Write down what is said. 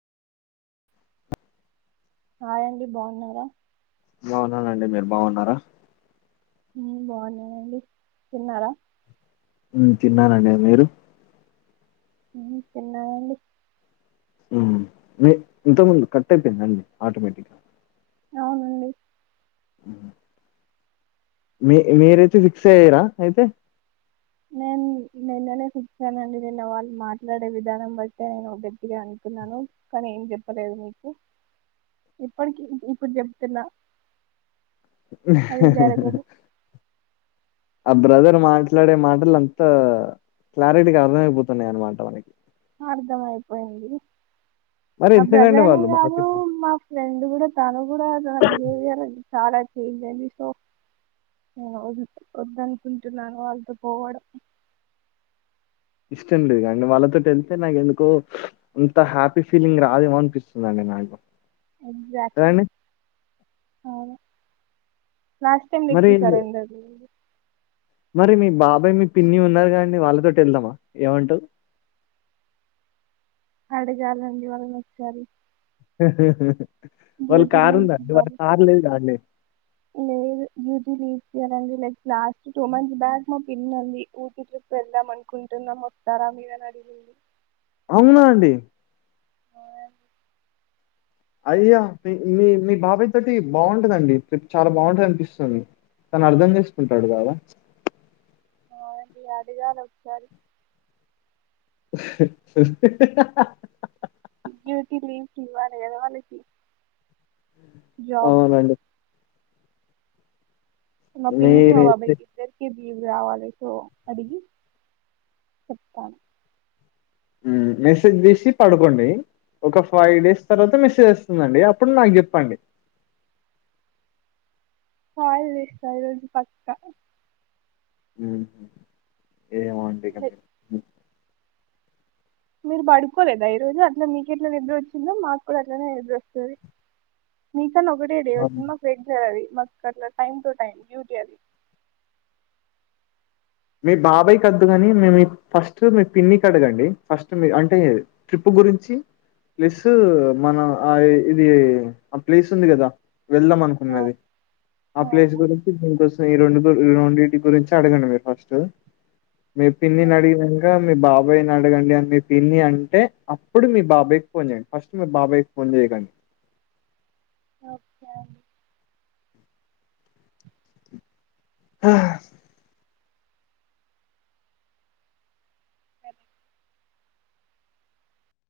రాయండి బాగున్నారా బాగున్నానండి మీరు బాగున్నారా బాగున్నా అండి తిన్నారా తిన్నానండి మీరు తిన్నమడి ఇంతకుముందు కట్ అయిపోయిందండి ఆటోమేటిక్గా అవునండి మీ మీరైతే ఫిక్స్ అయ్యరా అయితే నేను నిన్ననే చచ్చానండి నిన్న వాళ్ళు మాట్లాడే విధానం బట్టే నేను ఒక గటిగా అంటున్నాను కానీ ఏం చెప్పలేదు మీకు ఇప్పటికి ఇప్పుడు చెప్తున్నా అది జరగదు ఆ బ్రదర్ మాట్లాడే మాటలు అంత క్లారిటీకి అర్థమైపోతున్నాయి అనమాట మనకి అర్థమ అపోయాడి మరి ఆ ఎందుకండి బ్రదర్ అనే వాళ్ళు కాదు మనకి మా ఫ్రెండ్ కూడా తను కూడా తన బిహేవియర్ అది సారా చేజది సో మ ద్దను కుంచలాలను వాళ్ళతో పోవడం ఇష్టం లేదు కాండి వాళ్ళతో వెళ్తే నాకు ఎందుకో ఇంత హ్యాపీ ఫీలింగ్ రాదేమో అనిపిస్తుందిండి నాకు ఎగ్సాక్ట్లీ కదండి అవును. లాస్ట్ టైమ్ మీరు మరి తీసార్ ఎందది మరి మీ బాబాయ్, మీ పిన్ని ఉన్నారు కదండి వాళ్ళతోటి వెళ్దామా ఏమంటవు. అడగాలండి వాళ్ళను ఒక్కసారి వాళ్ళు కార్ లీవ్స్ ఉందండి, వాళ్ళకు ఇవ్వాలి కార్ లేదు కదా అండి. లేదు డ్యూటీ లీవ్స్ ఇయ్యరండి, like last two months back మా పిన్ని అంది ఊటి ట్రిప్ వెళ్దాం అనుకుంటున్నాము వస్తారా మీరు అని అడిగింది. అవునా అండి. ఆ అయ్యా మీ మీ మీ బాబాయ్ తోటి బాగుంటదండి ట్రిప్ చాలా బాగుంటది అనిపిస్తుంది తను అర్థం చేసుకుంటాడు కదా. అవునండి అడిగారు ఒకసారి. డ్యూటీ లీవ్స్ ఇవ్వాలి కదా వాళ్ళకి జాబ్ అవునండి. మా పిన్నికి, మా మీరైతే బబాయికి ఇద్దరికి లీవ్ రావాలి సో అడిగి చెప్తాను. హ్మ్ మెసేజ్ చేశి పడుకోండి ఒక ఫైవ్ డేస్ తర్వాత మెసేజ్ వస్తుందండి అప్పుడు నాకు చెప్పండి. కాల్ చేస్తా ఈరోజు పక్కా హుహ్ ఏమో అండి ఇగ మీరు మీరు పడుకోలేదా ఈ రోజు అట్లా మీకెట్లా నిద్ర వచ్చిందో మాకు కూడా అట్లనే నిద్ర వస్తది మీకు [unintelligible] ఒకటే డే అవును. వచ్చింది మా [unintelligible] అది మాకు అట్ల టైం టూ టైం డ్యూటీ అది మీ బాబాయ్ కద్దు కాని మేము ఫస్ట్ మీ పిన్నికి అడగండి ఫస్ట్ మీ అంటే ట్రిప్ గురించి ప్లస్ మన ఆ ఇది ఆ ప్లేస్ ఉంది కదా వెళ్దాం అనుకున్నది, ఆ ప్లేస్ అవును గురించి దీనికోసం ఈ రెండు ఈ రెండిటి గురించి అడగండి మీరు ఫస్ టు మి పిన్ని నీ అడిగినంకా మీ బాబాయిని అడగండి అని మీ పిన్ని అంటే అప్పుడు మీ బాబాయ్కి ఫోన్ చేయండి, ఫస్ట్ మీ బాబాయ్కి ఫోన్ చేయకండి. ఓకే అండి ఆ